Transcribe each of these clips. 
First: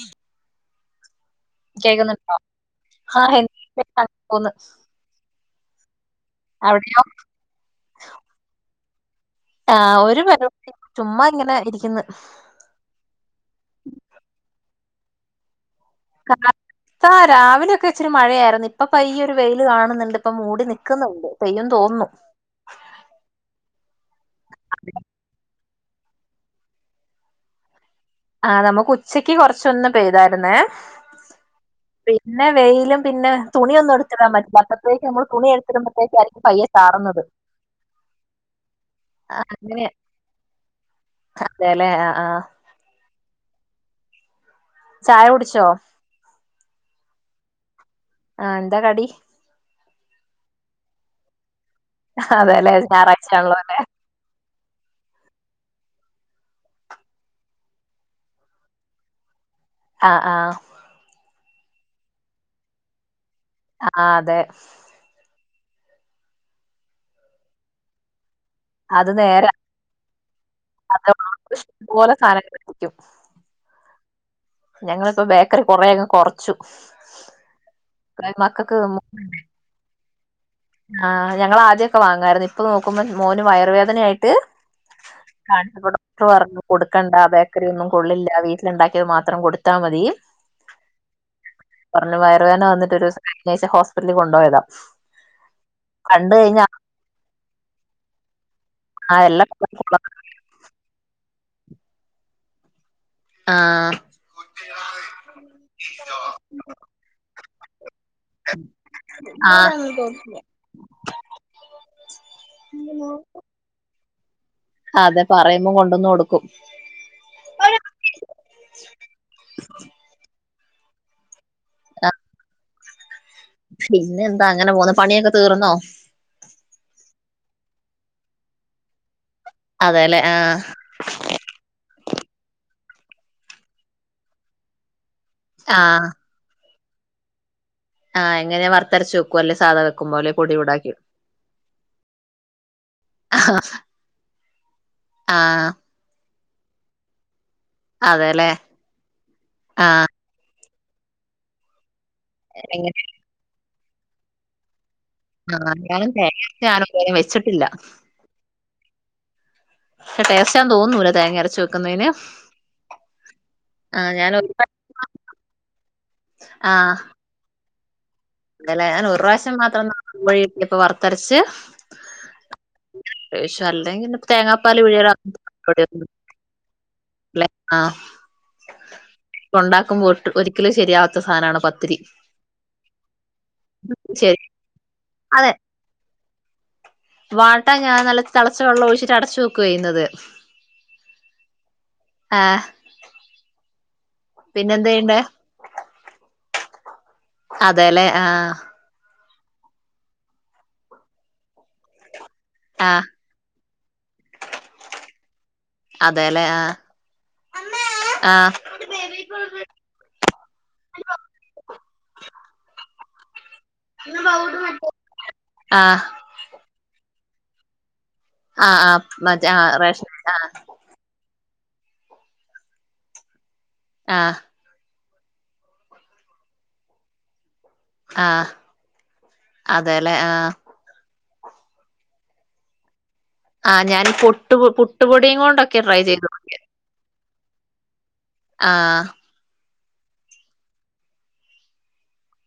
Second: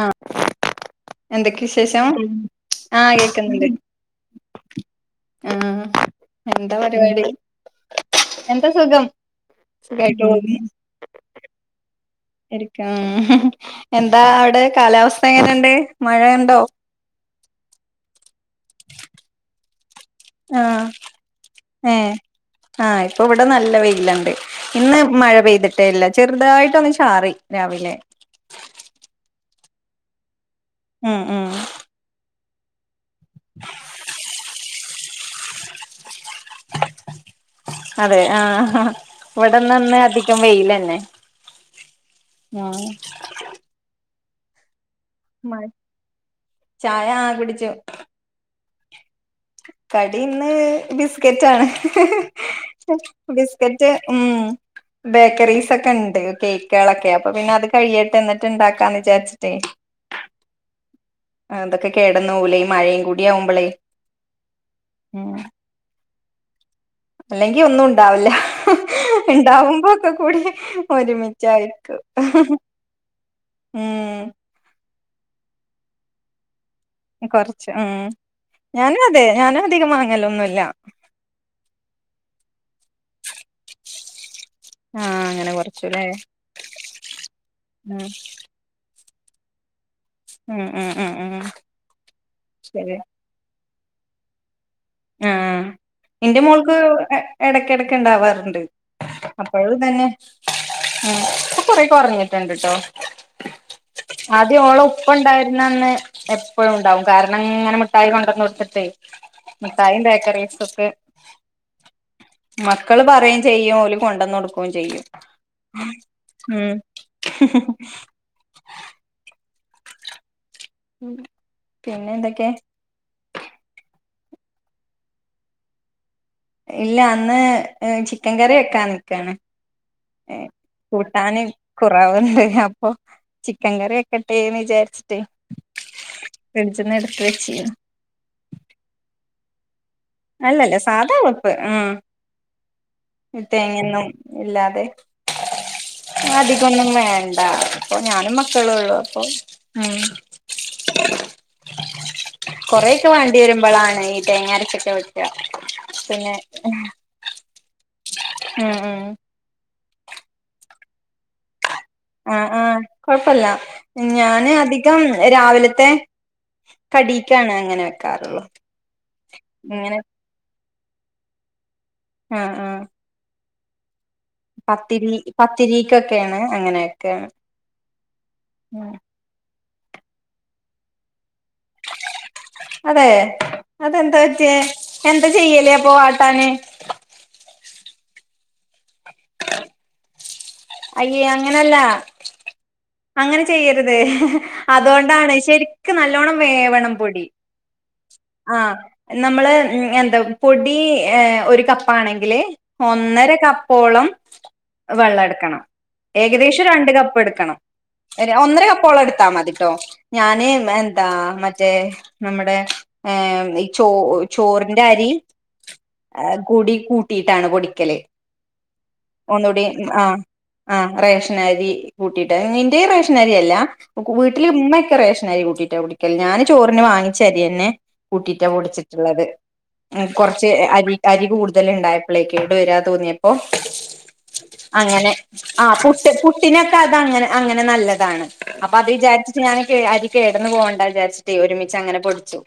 ആഹ് എന്തൊക്കെ വിശേഷം കേക്കുന്നുണ്ടോ ആഹ് ആ എന്താ അവിടെയോ പരിപാടി എന്താ സുഖം ആഹ് ഒരു സുഖായിട്ട് പരിപാടിയില്ല ചുമ്മാ ഇങ്ങനെ ഇരിക്കുന്നു ഇരിക്കും എന്താ അവിടെ കാലാവസ്ഥ എങ്ങനെയുണ്ട് കാലാവസ്ഥ രാവിലെ ഒക്കെ ഇച്ചിരി മഴയായിരുന്ന ഇപ്പൊ പയ്യെ ഒരു വെയില് കാണുന്നുണ്ട് ഇപ്പൊ ആ മൂടി നിക്കുന്നുണ്ട് പെയ്യും ഏ തോന്നുന്നു ആ ഇപ്പൊ ഇവിടെ നല്ല വെയിലുണ്ട് ഇന്ന് മഴ പെയ്തിട്ട് ട്ടില്ല ചെറുതായിട്ട് ഒന്ന് ചാറി രാവിലെ ആ നമ്മുക്ക് ഉച്ചക്ക് കൊറച്ചൊന്ന് പെയ്തായിരുന്നേ മ്മ് മ്മ് പിന്നെ വെയിലും പിന്നെ തുണിയൊന്നും എടുത്തിടാൻ പറ്റില്ല അപ്പൊ അപ്പോഴെക്ക് നമ്മൾ തുണി എടുത്തിടുമ്പത്തേക്ക് അതെ ആ ഹ ഇവിടുന്ന് അങ്ങനെ ന്ന് അധികം വെയിലന്നെ അതെല്ലേ ആഹ് ആഹ് മ്മ് ചായ മഴ കുടിച്ചോ ചായ ആ കുടിച്ചു ആ എന്താ കടി കടി ഇന്ന് ബിസ്കറ്റാണ് അതെല്ലേ ഞായറാഴ്ചയാണല്ലോ അല്ലേ ബിസ്ക്കറ്റ് മ്മ് ബേക്കറീസ് ഒക്കെ ബേക്കറി ബേക്കറിസൊക്കണ്ട്കേക്കുളൊക്കെ അപ്പൊ പിന്നെ അത് കഴിയട്ടെഎന്നിട്ട് ഇണ്ടാക്കാന്ന് വിചാരിച്ചിട്ടെ ആ ആ ആ തൊക്കെ കേടന്ന് പോവൂലെ ഈ മഴയും കൂടി ആവുമ്പളേ ആ അതെ ഉം അല്ലെങ്കി ഒന്നും ഉണ്ടാവില്ല അത് നേരെ ഇണ്ടാവുമ്പോക്കെകൂടി അത് ഒരുമിച്ചായിരിക്കും പോലെ സാധനങ്ങൾ ആയിരിക്കും ഉം ഞങ്ങളിപ്പോൾ ബേക്കറി കുറെയങ്ങ് കുറച്ചു കൊറച്ച് ആ ഞാനും അതെ ഞാനും അധികം വാങ് ക്കലൊന്നും ആഹ് ഞങ്ങൾ ആദ്യൊക്കെ വാങ്ങോയിരുന്നു ഇപ്പൊ നോക്കുമ്പോ മോന് വയറ്വേദനയായി ട്ട് ആഹ് അങ്ങനെ കാണിച്ചപ്പോ കൊറച്ചുല്ലേ ഡോക്ടർ പറഞ്ഞു കൊടുക്കണ്ട ബേക്കറി ഒന്നും ഉം കൊള്ളില്ല വീട്ടില ഉണ്ടാക്കിയത് മാ ത്രം കൊടുത്താൽ മതി ഉം ഉം ഉം ഉം പറഞ്ഞു വയറുവേന ശരി വന്നിട്ടൊരു ഒരു സം [unintelligible] ഹോസ് പിറ്റലി കൊണ്ടോയതാ ആ എന്റെ മോൾക്ക് എടക്ക് എടക്ക് ഉണ്ടാവാറുണ്ട് ആഹ് എല്ലാ [unintelligible] ഉള്ളതാണ് ഉം ഇപ്പൊ കൊറെ കുറഞ്ഞിട്ടുണ്ട് ട്ടോ ആ ആദ്യം ഓള ഉപ്പ ഉണ്ടായിരുന്നന്ന് എപ്പഴും ഉണ്ടാവും കാര ണങ്ങെനെ മു ഠായി കൊണ്ടന്ന് കൊടുത്തിട്ടെ ആ മിഠായിം ബേക്കറീസും ഒക്കെ മക്കള് പറയും ചെയ്യും ഓല് കൊണ്ടന്നൊടുക്കും [unintelligible] ചെയ്യും അതെ പറയുമ്പോ കൊണ്ടന്ന് കൊടുക്കും ഉം ഉം പിന്നെ എന്തൊക്കെ പിന്നെ എന്താ അങ്ങനെ പോവുന്നു പണിയൊക്കെ തീർന്നോ ഇല്ല അന്ന് ചിക്കൻ കറി വെക്കാ നിക്കാണ് അതെല്ലെ ആ കൂട്ടാന് കുറവ് അപ്പൊ ചിക്കൻ കറി വെക്കട്ടെന്ന് വിചാരിച്ചിട്ടേ ആഹ് ഫ്രിഡ്ജ് ന്ന് എടുത്തു വെച്ചിര്ന്നു ആഹ് എങ്ങനെ വർത്തരച്ച് വെക്കുവോ അല്ലേ സാദാ അല്ലല്ല സാധാ വപ്പ് ആ തെങ്ങേന്നും ഇല്ലാതെ ആ അധികൊന്നും വേ അപ്പൊ ഞാനും അതെല്ലെ മക്കളുള്ളു അപ്പൊ ആ ഉം എങ്ങനെ കൊറേക്കെ വെണ്ടിവരുമ്പളാ ഈ തേങ്ങാരച്ചക്കെ വെ ആ ഞാൻ തെങ്ങാരച്ചാ [unintelligible] ഇതുവരെ വെച്ചിട്ടില്ല മ്മ് മ്മ് ടേസ്റ്റാന്ന് തോന്നൂല തേങ്ങാരച്ച് ആ ആ കൊഴപ്പല്ല ആ ഞാൻ ഒരു ഞാന് പ്രാ- അധികം രാവിലത്തെ കടിക്കാണ് അങ്ങനെ വെക്കാറുള്ളു അല്ല ഞാൻ ഒരു റാശ്യം മാത്രം ഇങ്ങനെ [unintelligible] പ്പ വറത്തരച്ച് ആ ആ [unintelligible] പത്തിരി പിഴിയണം പത്തിരിക്കൊക്കെയാണ് അങ്ങനെയൊക്കെയാണ് ഉണ്ടാക്കുമ്പോട്ടും ഒരിക്കലും ശരിയാവ ത്ത സാനാണ് പത്തിരി ശരി അതെന്താറ്റിയെ എന്താ ചെയ്യല് അപ്പൊ അ തന്നെ വാട്ട ഞാൻ നല്ല തെളച്ച വെള്ളൊഴിച്ചിട്ട് അടച്ചു വെയ്ക്കുവാ ചെയ്യുന്നത് അയ്യേ അങ്ങനല്ല ആ അങ്ങനെ ചെയ്യരു ത് പിന്നെന്താ ചെയ്യണ്ടേ? അതൊണ്ടാണ് ശരിക്കും നല്ലോണം വേവണം പൊയി അതെല്ലേ ആ നമ്മള് എന്താ പൊടി ഒരു കപ്പാണെ ങ്കില് ആ ഒന്നര കപ്പോളം വെള്ളേടെ ക്കണം അതേല്ലേ ആ ഏകദേശം രണ്ട് കപ്പെടെക്കണം ആ ഒന്നര കപ്പോളം എടുത്താ മതിട്ടോ ഞാന് എന്താ മറ്റേ നമ്മടെ ഏ ചോ ചോറിന്റെ അരി ആ കുടി കൂ കൂട്ടിയിട്ടാണ് പൊടിക്കല് ആ ആ മതി ആ ഒന്നുകൂടി റേഷ ആഹ് ആ ആഹ് റേഷനരി കൂട്ടിയിട്ട് ഇന്റെയും റേഷനരിയല്ല ആ വീട്ടില് ഉമ്മ ഒക്കെ റേ കരി കൂട്ടീട്ട കുടിക്കല് ഞാന് ചോറിന് വാങ്ങിച്ച അരിയ എന്നെ ആ കൂട്ടിട്ടാ പൊടിച്ചിട്ടുള്ളത് അതെല്ലെ കുറച്ച് ആഹ് അരി അരി കൂടുതല് ഇണ്ടായപ്പളേ കേട് വരാ തോന്നിയ ആ ഞാൻ പുട്ട് പുട്ടുപൊടി ആ പുട്ട് പുട്ടിനൊക്കെ അതങ്ങനെ, അങ്ങനെ നല്ലതാണ്. അപ്പ അത് ആഹ് വിചാരിച്ചിട്ട് ഞാന് കേ അരി കേടന്ന് പോവണ്ട വിചാരിച്ചിട്ടേ ഒരുമിച്ചങ്ങനെ പൊടിച്ചും.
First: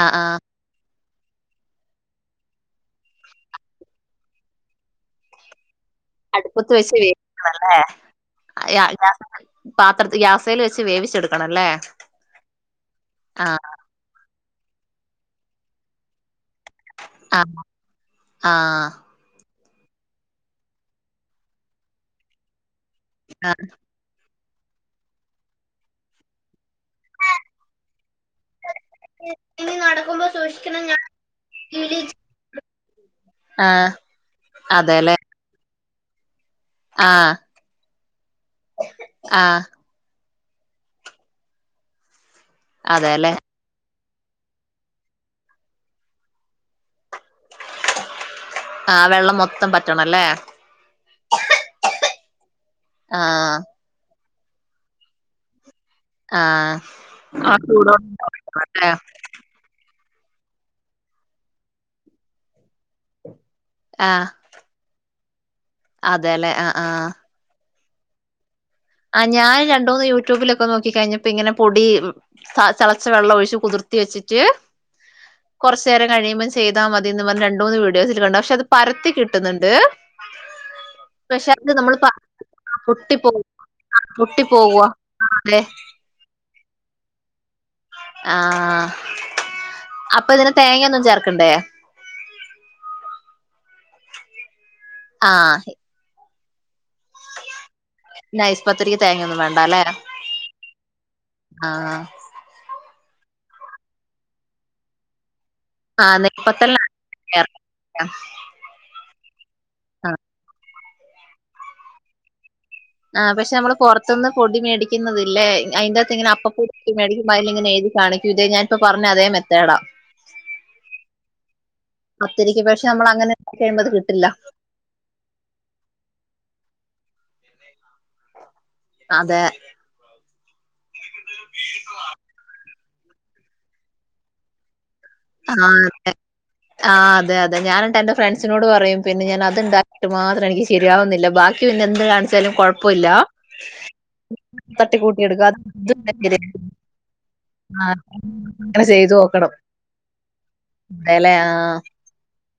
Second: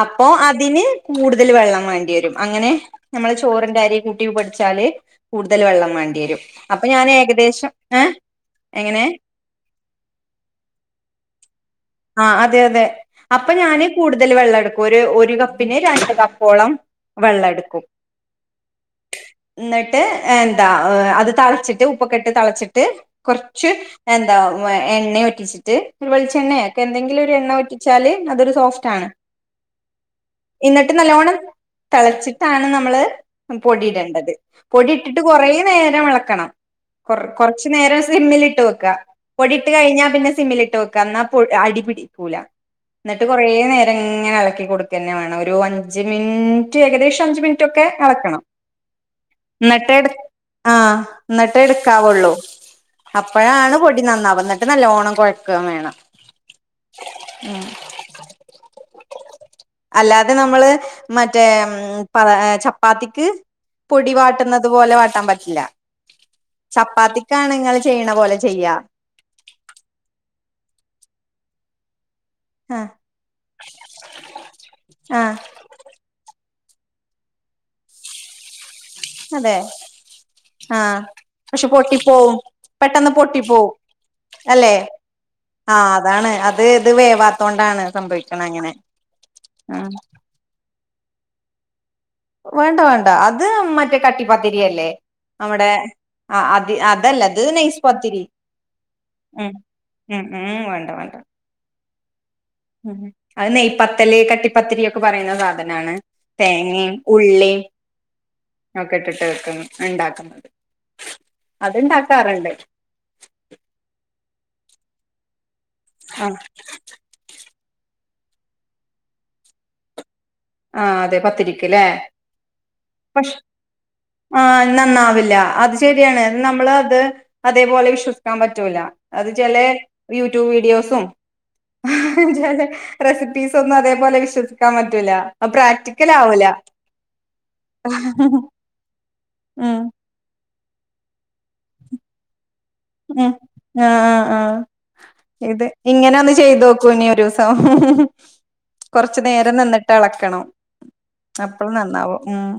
ആഹ് അപ്പൊ ആഹ് അതിന് കൂടുതൽ വെള്ളം വാണ്ടി വരും അങ്ങനെ നമ്മൾ ചോറിന്റെ അരി കൂട്ടി പൊടിച്ചാല് കൂടുതൽ വെള്ളം. വേണ്ടിയരും അപ്പൊ ഞാന് അല്ലേ യാ പാത്രത്ത് ഗ്യാസേല് വെച്ച് വേവിച്ചെടുക്കണംല്ലേ ഏഹ് ആ അതെ, അതെ അപ്പൊ ഞാന് കൂടുതൽ വെള്ള ട്ക്കൊരു ഒര് കപ്പിന് രണ്ട് കപ് പ്പോളം വെള്ളം ആഹ് എടുക്കും. ആഹ് ഇന്നിട്ട് എന്താ അത് തളച്ചിട്ട് ഉപ്പക്കെട്ട് തളച്ച് ട്ട് ആഹ് കുറച്ച് എ എണ്ണ ഒറ്റിച്ചിട്ട് ഒരു വെളിച്ചെണ്ണ ന്തെങ്കിലും ഒരു എണ്ണ വറ്റിച്ചാല് അതൊരു സോഫ്റ്റ് ആണ് ഇനി നടക്കുമ്പോ സൂക്ഷിക്കണം എന്നിട്ട് ഞാൻ നല്ലോണം തെളച്ചിട്ടാണ് - നമ്മള് ആഹ് പൊടിടേണ്ടത് പൊടി അതെല്ലേ ഇട്ടിട്ട് കുറ നേരം- നേരം ഇളക്കണം കൊ ആഹ് കൊറച്ചു നേരം സ്ലിമ്മിൽട്ട് വെക്ക ആഹ് പൊടിട്ട് കഴിഞ്ഞാ പിന്നെ- സിമ്മിലിട്ട് വെക്ക എന്ന- അടിപിടി- എന്നിട്ട് അതെല്ലെ കുറ നേര- എങ്ങനെ ഇളക്കി കൊടുക്കെ വേണം ഒരു അഞ്ച് മിനിട്ട് ഏകദേശം അ മിനിറ്റൊക്കെ അളക്കണം ആഹ് വെള്ളം മൊത്തം എന്നിട്ട് പറ്റണല്ലേ ആ എന്നിട്ടേ എടുക്കാവുള്ളൂ ആഹ് അപ്പോഴാണ് പൊടി നന്നാവ വന്നിട്ട് നല്ല ഓണം കൊഴഴ്ക്കുവേ വേണം ആ അല്ലാതെ നമ്മള് മറ്റേ പ ചപ്പാത്തിക്ക് പൊടി ആഹ് വാട്ടുന്നത് പോലെ വാട്ടാൻ പറ്റ- ഇല്ല അതെല്ലെ ആഹ് ആഹ് ചപ്പാത്തിക്കണങ്ങ ചെയ്യണ പോലെ ചെയ്യാം ഇപ്പ ഇങ്ങനെ പൊടി ആ തിളച്ച വെള്ളം ഒഴിച്ച്ച് കുതിർത്തി വെച്ചിട്ട് ആ കുറച്ചു നേരം കഴിയുമ്പ ചെയതാൽ മതിന്ന് രണ്ട മൂന്ന് വീഡോൽ കണ്ടണ്ട് പക്ഷെ പരത്തി അതെ കിട്ടുന്നുണ്ട് ആഹ പക്ഷെ അത് നമ്മൾ പൊട്ടി പോവും പെട്ടെന്ന് പൊട്ടി പോ പൊട്ടി അല്ലെ പോവ അതെ ആ അതാണ് അത് ഇത് വേവാത്തോണ്ടാണ് സംഭവിക്കണ അങ്ങനെ ആഹ ആ അപ്പൊ ഇതില് തേങ്ങൊന്നും ചേർ ക്കണ്ടെ വേണ്ട വേണ്ട അത് മറ്റേ കട്ടിപ്പ ശരില്ലേ നമ്മടെ ആഹ് അത് അ അതല്ല ത് നൈസ് സ്പത്തിരി നൈസ് പത്തിരിക്ക് തേങ്ങൊന്നും ഉ വേണ്ട അല്ലേ ഉ ഉ വേണ്ട വേണ്ട ആഹ് ഉ അത് നെയ്പ്പത്തല കട്ടിപ്പത്തിരിയ ഒക്കെ പറയുന്ന സാധനം അ ആഹ് നെയ്പത്തലിനാണ് തേങ്ങയും ഉള്ളി ചേർക്ക ഒക്കെ ഇട്ടിട്ട് ആഹ് ണ്ടാക്കണം അത്ണ്ടാക്കാറുണ്ട് ആഹ് പക്ഷെ നമ്മള് പുറത്തുന്ന് പൊടി മേടിക്കുന്നതില്ലേ അതിന്റെത്ത് ആ ഇങ്ങന അപ്പ [unintelligible] മേടിക്കുമ്പോ അയിലിങ്ങനെ എതി കാണിക്കൂ ഇതേ ഞാനിപ്പ പറഞ്ഞ അതെ മെത്തേടാ ആ അതെ പത്തിരിക്കല്ലേ പത്തിരിക്ക് പക്ഷെ നമ്മൾ പക്ഷ അങ്ങനെ കഴിയുമ്പോ അത് കിട്ടില്ല ആ നന്നാവില്ല അത് ശരിയാണ് നമ്മൾ അത് അതേപോലെ ഇശ് ിക്കാൻ പറ്റുല്ല അത് അതെ ചേലെ യൂ ടു വീഡിയോസും അതെതെ റെസിപ്പീസ് ഒന്നും അതെപോലെ വിശ്വസിക്കാൻ പറ്റൂല്ല ആ അതെ ആ അതെ അതെ ഞാനിട്ട് എന്റെ ഫ്രണ്ട്സിനോട് പറയും പിന്നെ ഞാൻ ഉം അത്ണ്ടാകിട്ട് മാത്രനിക്കി ശരിയാവുന്നില്ല ബാക്കി പിന്നെ എന്ത് കാണിച്ചാലും കൊഴ് ഉം ആ ആ ആ തട്ടിക്കൂട്ടി എടുക്കാം അത് ഇത് ഇതുണ്ടാ ഇങ്ങനെ ഒന്ന് ശരിയാ. ചെയ്ത് നോക്കൂ ഇനി ഒരൂസം ആ, അങ്ങനെ ചെയ്ത് കൊറച്ചു നോക്കണം നേരം നിന്നിട്ട് എള കണം അതെല്ലേ ആഹ് അപ്പോനന്നാവും. ഉം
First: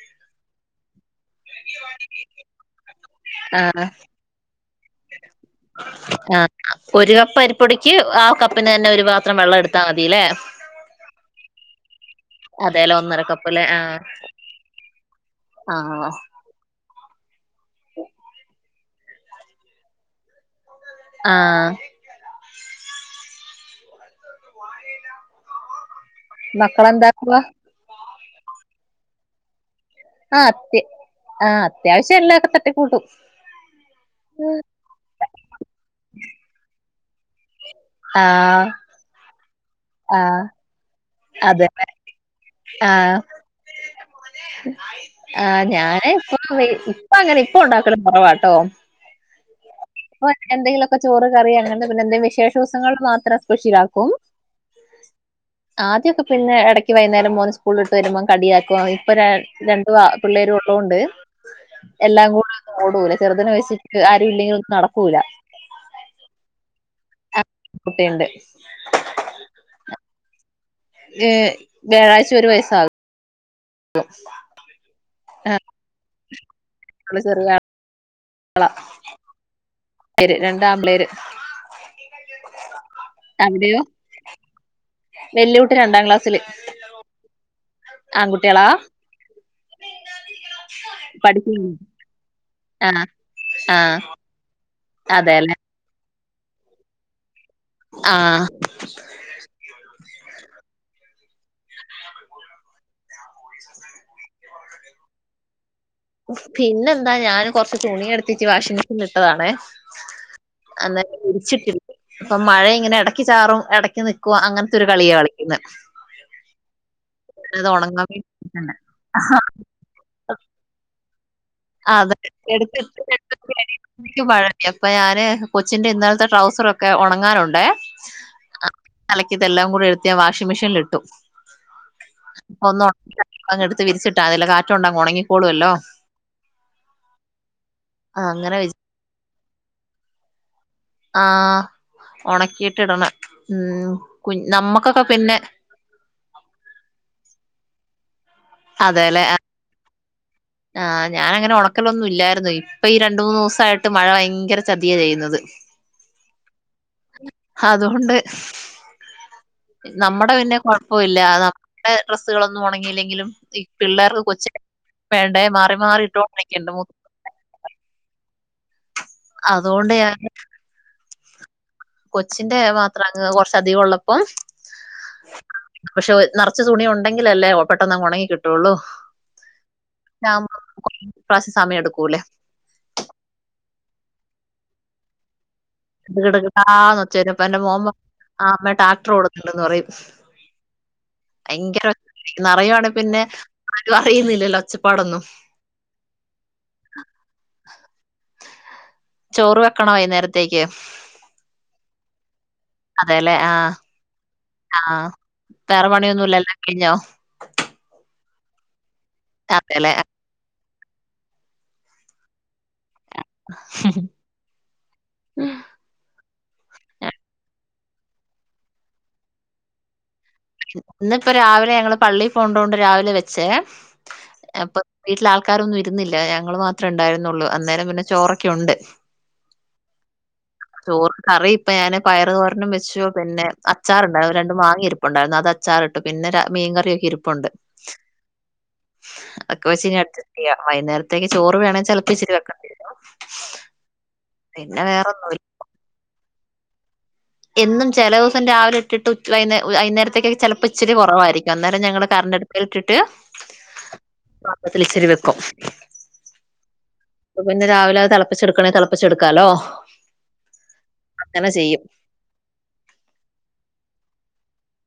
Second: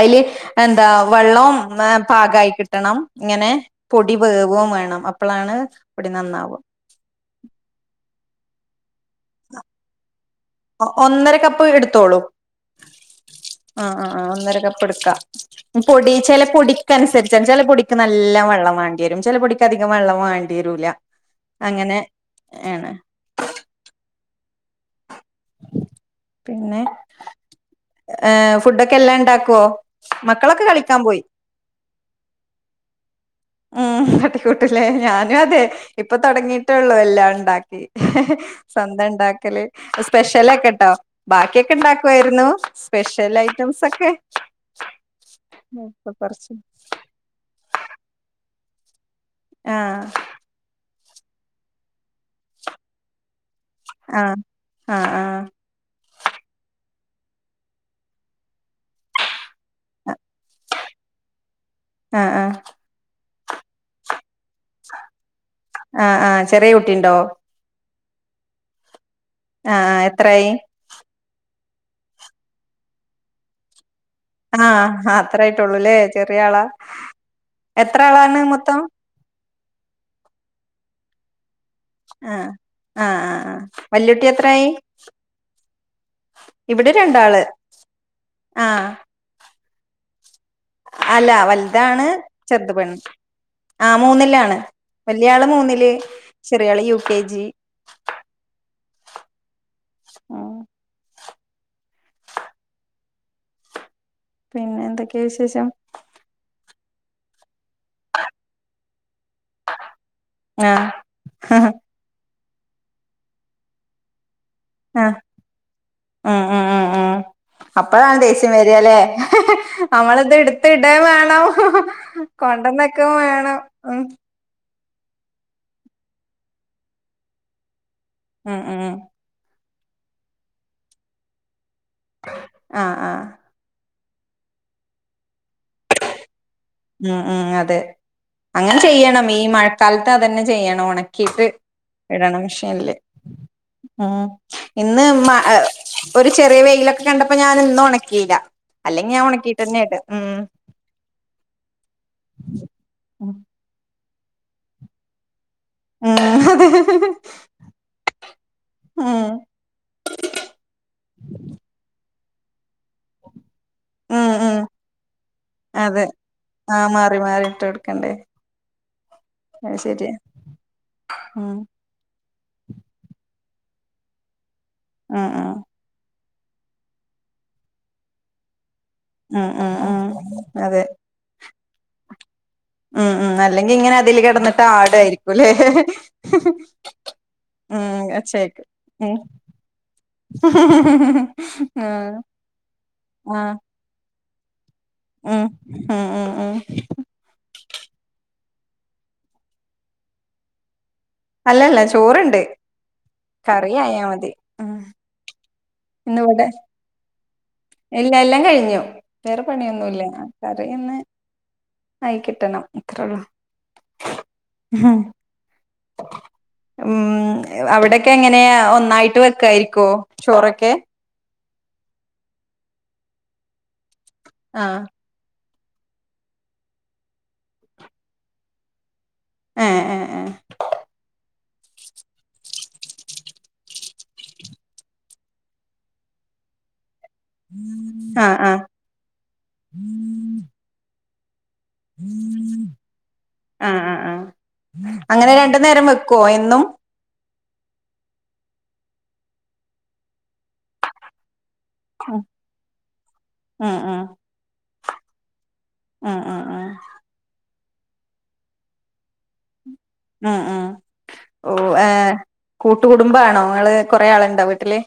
അയില് എന്താ വെള്ളം പാകായി കിട്ടണം. ഇങ്ങനെ പൊടിവേവുകയും വേ [unintelligible] ആ ഒരു കപ്പ് അരിപ്പൊടിക്ക് ആ കപ്പിന് തന്നെ ഒരു പാത്രം വെള്ളം എടുത്താ മതിയല്ലേ? ഒന്നര കപ്പ് എടുത്തോളൂ. അതേലെ ഒന്നര കപ്പ്ല്ലേ ആ ആഹ് ആ ഒന്നര കപ്പ് എടുക്ക ആഹ് പൊടി ചില പൊടിക്കനുസരിച്ച് ചില പൊടിക്ക് നല്ല വെള്ളം വേണ്ടി വരും. ചില പൊടിക്ക് അധികം വെള്ളം വേണ്ടി ല്ല. ആഹ് അങ്ങനെ ആണ് പിന്നെ മക്കളെന്താക്കുവാ ഫുഡ് ഒക്കെ എല്ലാം ഉണ്ടാക്കുവോ? ആഹ് മക്കളൊക്കെ അത്യ കളിക്കാൻ പോയി. ആഹ് അത്യാവശ്യം എല്ലാക്കെ തട്ടിക്കൂട്ടും ഉം. തട്ടിക്കൂട്ടില്ലേ ഞാനും അതെ ഇപ്പൊ തുടങ്ങിട്ടുള്ളൂ. എല്ലാംഉണ്ടാക്ക ആഹ് സ്വന്തം ഉണ്ടാക്കല്. സ്പെഷ്യലെക്കെണ്ടാ? അത് തന്നെ ആ സ്പെഷ്യൽ ഐറ്റംസ് ഒക്കെ ആ ഞാന് ഇപ്പൊ കൊറച്ച് ഇപ്പ ഇപ്പ അങ്ങനെ ഇപ്പൊ ഉണ്ടാക്കല് കുറവാട്ടോ. ആഹ് എന്തങ്കിലു ചോറ്, കറി, അങ്ങനെപിന്നെ എ വിശേഷ ദിവസങ്ങൾ മാത്രം സ്പെഷ്യലാക്കും. ആഹ് ആഹ് ആഹ് ആദ്യംക്കെ പിന്നെ ഇടക്ക് വൈകുന്നേരം മോന് സ്കൂളിലിട്ട് വരുമ്പോം കടിയാക്കും. ഇപ്പൊ രണ്ടു പിള്ളേരും ഉളള കൊണ്ട് എല്ലാം കൂടെ ഒന്ന് ഓടൂല. ചെറുതിന്‌ വി ആ ആ ചെറിയകു ണ്ടോ? [unintelligible] ആ എത്രായായി? ഏ വ്യാഴാഴ്ച ഒരു വയസ്സാകും. [unintelligible] ആ അത്ര ആയിട്ടള്ളൂല്ലേ ചെറിയ ആളാ. ആഹ് ചെറിയ എത്ര ആളാ? ണ മൊത്തം. പേര് രണ്ടാം പേര് ആഹ് ആഹ് ആ ആ വല്യ കുട്ടി എത്രയായി? വെല്ല്യ കുട്ടി രണ്ടാം ക്ലാസ്സില്. രണ്ടാള് ആൺകുട്ടികളാ? ആഹ് അല്ല പഠിക്കുന്നു വൽതാണ്. ചെറ്ത് പെണ്ണ്. ആഹ് ആ ആഹ് മൂന്നിലാണ് വല്യാള് അതെല്ലെ മൂന്നില് ചെറിയാള് യു കെ ജി ആഹ് ആ പിന്നെ എന്തൊക്കെയാ വിശേഷം? ഉഫ് പിന്നെന്താ ഞാനും. കൊറച്ച് തുണിയെട്ത്തിട്ട് വാഷിംഗ് മെഷീന്ല് ഇട്ടതാണെ. ആ അന്നേരം വിരിച്ചിട്ടി ഇപ്പം മഴ ഇങ്ങനെ എടക്ക് ചാറും എടയ്ക്ക് നിക്ക് ആ ഉം ഉം ഉം ഉം. അത് ഉണങ്ങാൻ അപ്പഴാണ് ദേഷ്യം വേണ്ടി വര്കാല്ലേ? നമ്മളിത് എടുത്തിടേം വേണ ണോ അതെ. ഉം എട്ത്തിട്ട് [inaudible] മഴ എപ്പ ഞാന് കൊച്ചിന്റെ ഇന്നലത്തെ ട്രൗസറൊക്കെ ഒണങ്ങാനുണ്ടേ. ഉം അ ഉം അലക്കിയതെല്ലാം. കൂടെയെട്ത്ത് ഞാൻ വാഷിംഗ് മെഷീൻലിട്ടു. ആ ആ ഒന്നൊണങ്ങിയാ അങ്ങെടുത്ത് വിരിച്ചിട്ട് ട്ടതിലെ കാറ്റ് കൊണ്ട അങ്ങൊണങ്ങിക്കോളുവല്ലോ. ഉം ഉം അതെ. അങ്ങനെ ചെയ്യണം ഈ ഈ മഴക്കാലത്ത് അതന്നെ ച് ചെയ്യണം ആ ഒണക്കീട്ട് ഇടണം, ഉണക്കിയിട്ട് പക്ഷെങ്കില്. ഇടണം ഉം കുഞ്ഞ് നമ്മക്കൊക്കെ ഇന്ന് മ പിന്നെ ഒരു ചെറിയ വെയിലൊക്കെ കണ്ടപ്പോ ഞാനിന്നൊ ണക്കീല്ല അല്ലെങ്കി ഞാൻ അതെല്ലേ ഒണക്കീട്ടന്നെയാ ഇടാ ഒണക്കൊലൊന്നുല്ലായിരുന്നു. ഇപ്പൊ ഈ രണ്ട് ഉം മൂന്ന് ദിവസായിട്ട് മഴ ഭയങ്കര ചതിയാ ചെയ്യുന്നത് ഉം അതെ അതുകൊണ്ട്, ഉം നമ്മടെ പിന്നെ കൊഴപ്പില്ല. നമ്മുടെ ഡ്രസ്സ്കളൊന്നും ഒണങ്ങിയില്ലെങ്കിലും ഈ പിള്ളേർക്ക് ഉം കൊച്ചി ഉം വേണ്ടേ മാറി മാറി അതെ. ഇട്ടോണ്ടിരിക്കണ്ടെ മു ആഹ് മാറി മാറീട്ട് ഇട്ടൊടുക്കണ്ടേ? അതുകൊണ്ട് ഞാന് മ്മ് കൊച്ചിന്റെ മാത്രങ്ങ് കൊറച്ചധികം ഉള്ളപ്പം ആഹ് ആഹ് നർച്ച് തുണി ഉണ്ടങ്കിലല്ലേ പെട്ടന്നങ്ങുണങ്ങി കിട്ടോള്ളൂ. ഉം ഉം ഉം അതെ. ഇപ്രാവശ്യം സമയം എടുക്കൂല്ലേ. ഉം ഉം അല്ലെങ്കിങ്ങനെ അതില് കിടന്നിട്ട് ആടായിരിക്കുംല്ലേ? കിടു കിടാന്ന് ഒച്ചേക്കും അപ്പ എന്റെ മോൻ പ ഉം ഒച്ചേക്ക് അമ്മേ ട്രാക്ടർ ഉം കൊടുക്കണ്ടന്ന് പറയും ഭയങ്കര ആഹ് ഒ നറയുവാണ് പിന്നെ ആഹ് ആരും അറിയുന്നി ലിളച്ച് ഉം ഉം ഉം ഉം. ചോറ് വെക്കണ വൈന്നേര ത്തയ്ക്ക് അല്ലല്ല ചോറ്ണ്ട് കറിയായാമതി ആഹ് വേറെ പണി ഒന്നുംല്ല ല്ലാം കഴിഞ്ഞോ എല്ല എല്ലാം കഴിഞ്ഞു വേറെ അതേല്ലേ പണിയൊന്നുല്ലേ [unintelligible] ആയി കിട്ടണം അത്രേള്ളൂ ഉം അവിടെക്കെങ്ങനെയാ ഒന്നായിട്ട് വെക്കായിരിക്കോ ചോറൊക്കെ പ്പൊ രാവിലെ ഞങ്ങൾ പള്ളി പോണ്ടോണ്ട് രാവിലെ വെച്ചേ അപ്പ ആഹ് വീട്ട്ലാൾ ക്കാരൊന്നും ഇരുന്നില്ല ഞങ്ങൾ മാത്രേ ണ്ടായിരുന്നുള്ളു അന്നേരം പിന്നെ ചോറൊക്കെ ഉണ്ട് ഏ എ എ ചോറ് കറി ഇപ്പൊ ഞാന് പയറ് തോരനും വെച്ച് പിന്നെ അച്ചാറുണ്ട രണ്ടും വങ്ങി ഒണ്ടാർന്നു അത് അച്ചാർ ഇട്ട് പിന്നെ മീൻ കറി ഇരി ഇപ്പെണ്ട് ആഹ് ആഹ് അത് ഒക്കെ വെച്ച് അട്ജസ്റ്റ് ചെയ്യാം വൈയ്നേരം ചോറ് വേണേൽ ചെലപ്പോ ഇച്ചിരി വെക്കണ്ടി വരും ആഹ് ആഹ് ആഹ് പിന്നെ അങ്ങനെ വേറൊന്നുമില്ല. രണ്ടു നേരം വെക്കോ ന്നും എന്നും ചെല ദിവസം രാവിലെ ഇട്ടിട്ട് വൈന്നേ വൈന്നേരത്തേക്ക് ചെലപ്പോ ച്ചിരി കുറവായിരിക്കും അന്നേരം ഞങ്ങള് ഉം കറണ്ട്ടപ്പിലിട്ടിട്ട് ഉം ഉം പാത്രത്തിൽ ഇച്ചിരി വെക്കും ഉം ഉം ഉം പിന്നെ രാവിലെ അത് തിളപ്പിച്ചെടുക്കണെങ്കിൽ തിളപ്പിച്ചെടുക്കാലോ ഉം ഉം ഓ ഹോ കൂട്ട കുടുംബംമാണോ നിങ്ങള് കൊറെ ആളുണ്ടോ വീട്ടില്?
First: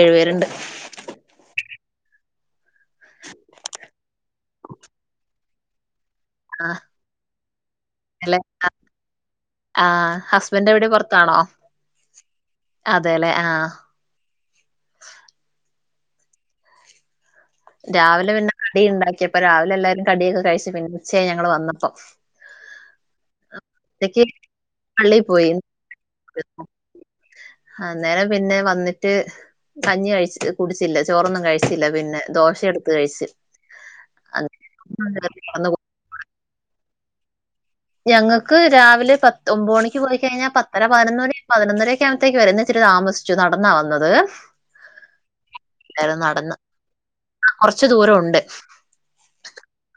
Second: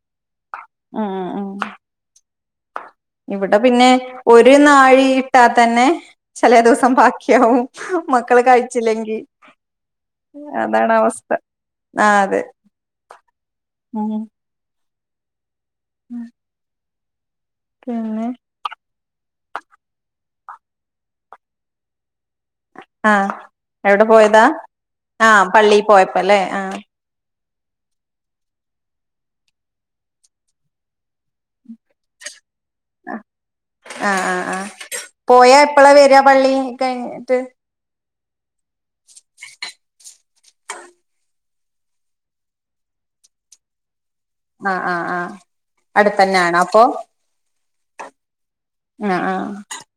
ഏഴ് പേരുണ്ട് ഉം ഉ ഇവിടെ പിന്നെ ഒരു നാഴി ട്ടാ തന്നെ ചില ആഹ് ദിവസം ബാക്കിയവും അല്ലെ മക്കള് കഴിച്ചില്ലെങ്കി ആഹ് ഹസ്ബൻഡ് എവിടെ അതാണ് അവസ്ഥ പൊറത്താണോ ആ അതെ അതെല്ലെ ആഹ് ഉം ഉം രാവിലെ പിന്നെ കടി ഉണ്ടാക്കി അപ്പം രാവിലെ എല്ലാവാരും കടിയൊക്കെ കഴിച്ചു പിന്നെ ഉച്ചയാ ഞങ്ങള് വന്നപ്പോ ആഹ് എവ്ടെ ഉച്ചക്ക് പോയതാ പള്ളി ആഹ പോയി പള്ളീ പോയപ്പോ ല്ലേ ആഹ്. അന്നേരം പിന്നെ വന്നിട്ട് കഞ്ഞി കഴിച്ച് കുടിച്ചില്ല ചോറൊന്നും കഴിച്ചില്ല പിന്നെ. ദോഷ അഹ് ആഹ് ആഹ് ആഹ് പോയാ എപ്പളാ വരാ പള്ളി? കയ്ന്ന്ട്ട് ഞങ്ങ ക്ക് രാവിലെ പത്ത് ഒമ്പ മണിക്ക് പോയി കഴിഞ്ഞാ പത്തര പതിനൊന്ന മണ പതിനൊന്നരെക്കെ ആമ്പത്തേക്ക് വരും. ന്ന് ഇച്ചിരി താമസ്ച്ചു നടന്നാ വന്നത്. ആഹ് ആഹ് ആഹ് അടുത്തന്നാണോ അപ്പൊ? കൊർച്ചു ദൂരണ്ട്. ആഹ് ആഹ്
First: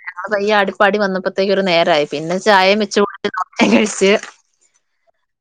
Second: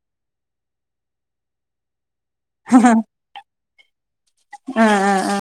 ഞങ്ങള് വയ്യ ആടിപ്പാടി വന്നപ്പോത്തേക്ക് ഒരു നേരായി പിന്നെ ചായയും വെച്ച് [unintelligible] [unintelligible] [unintelligible]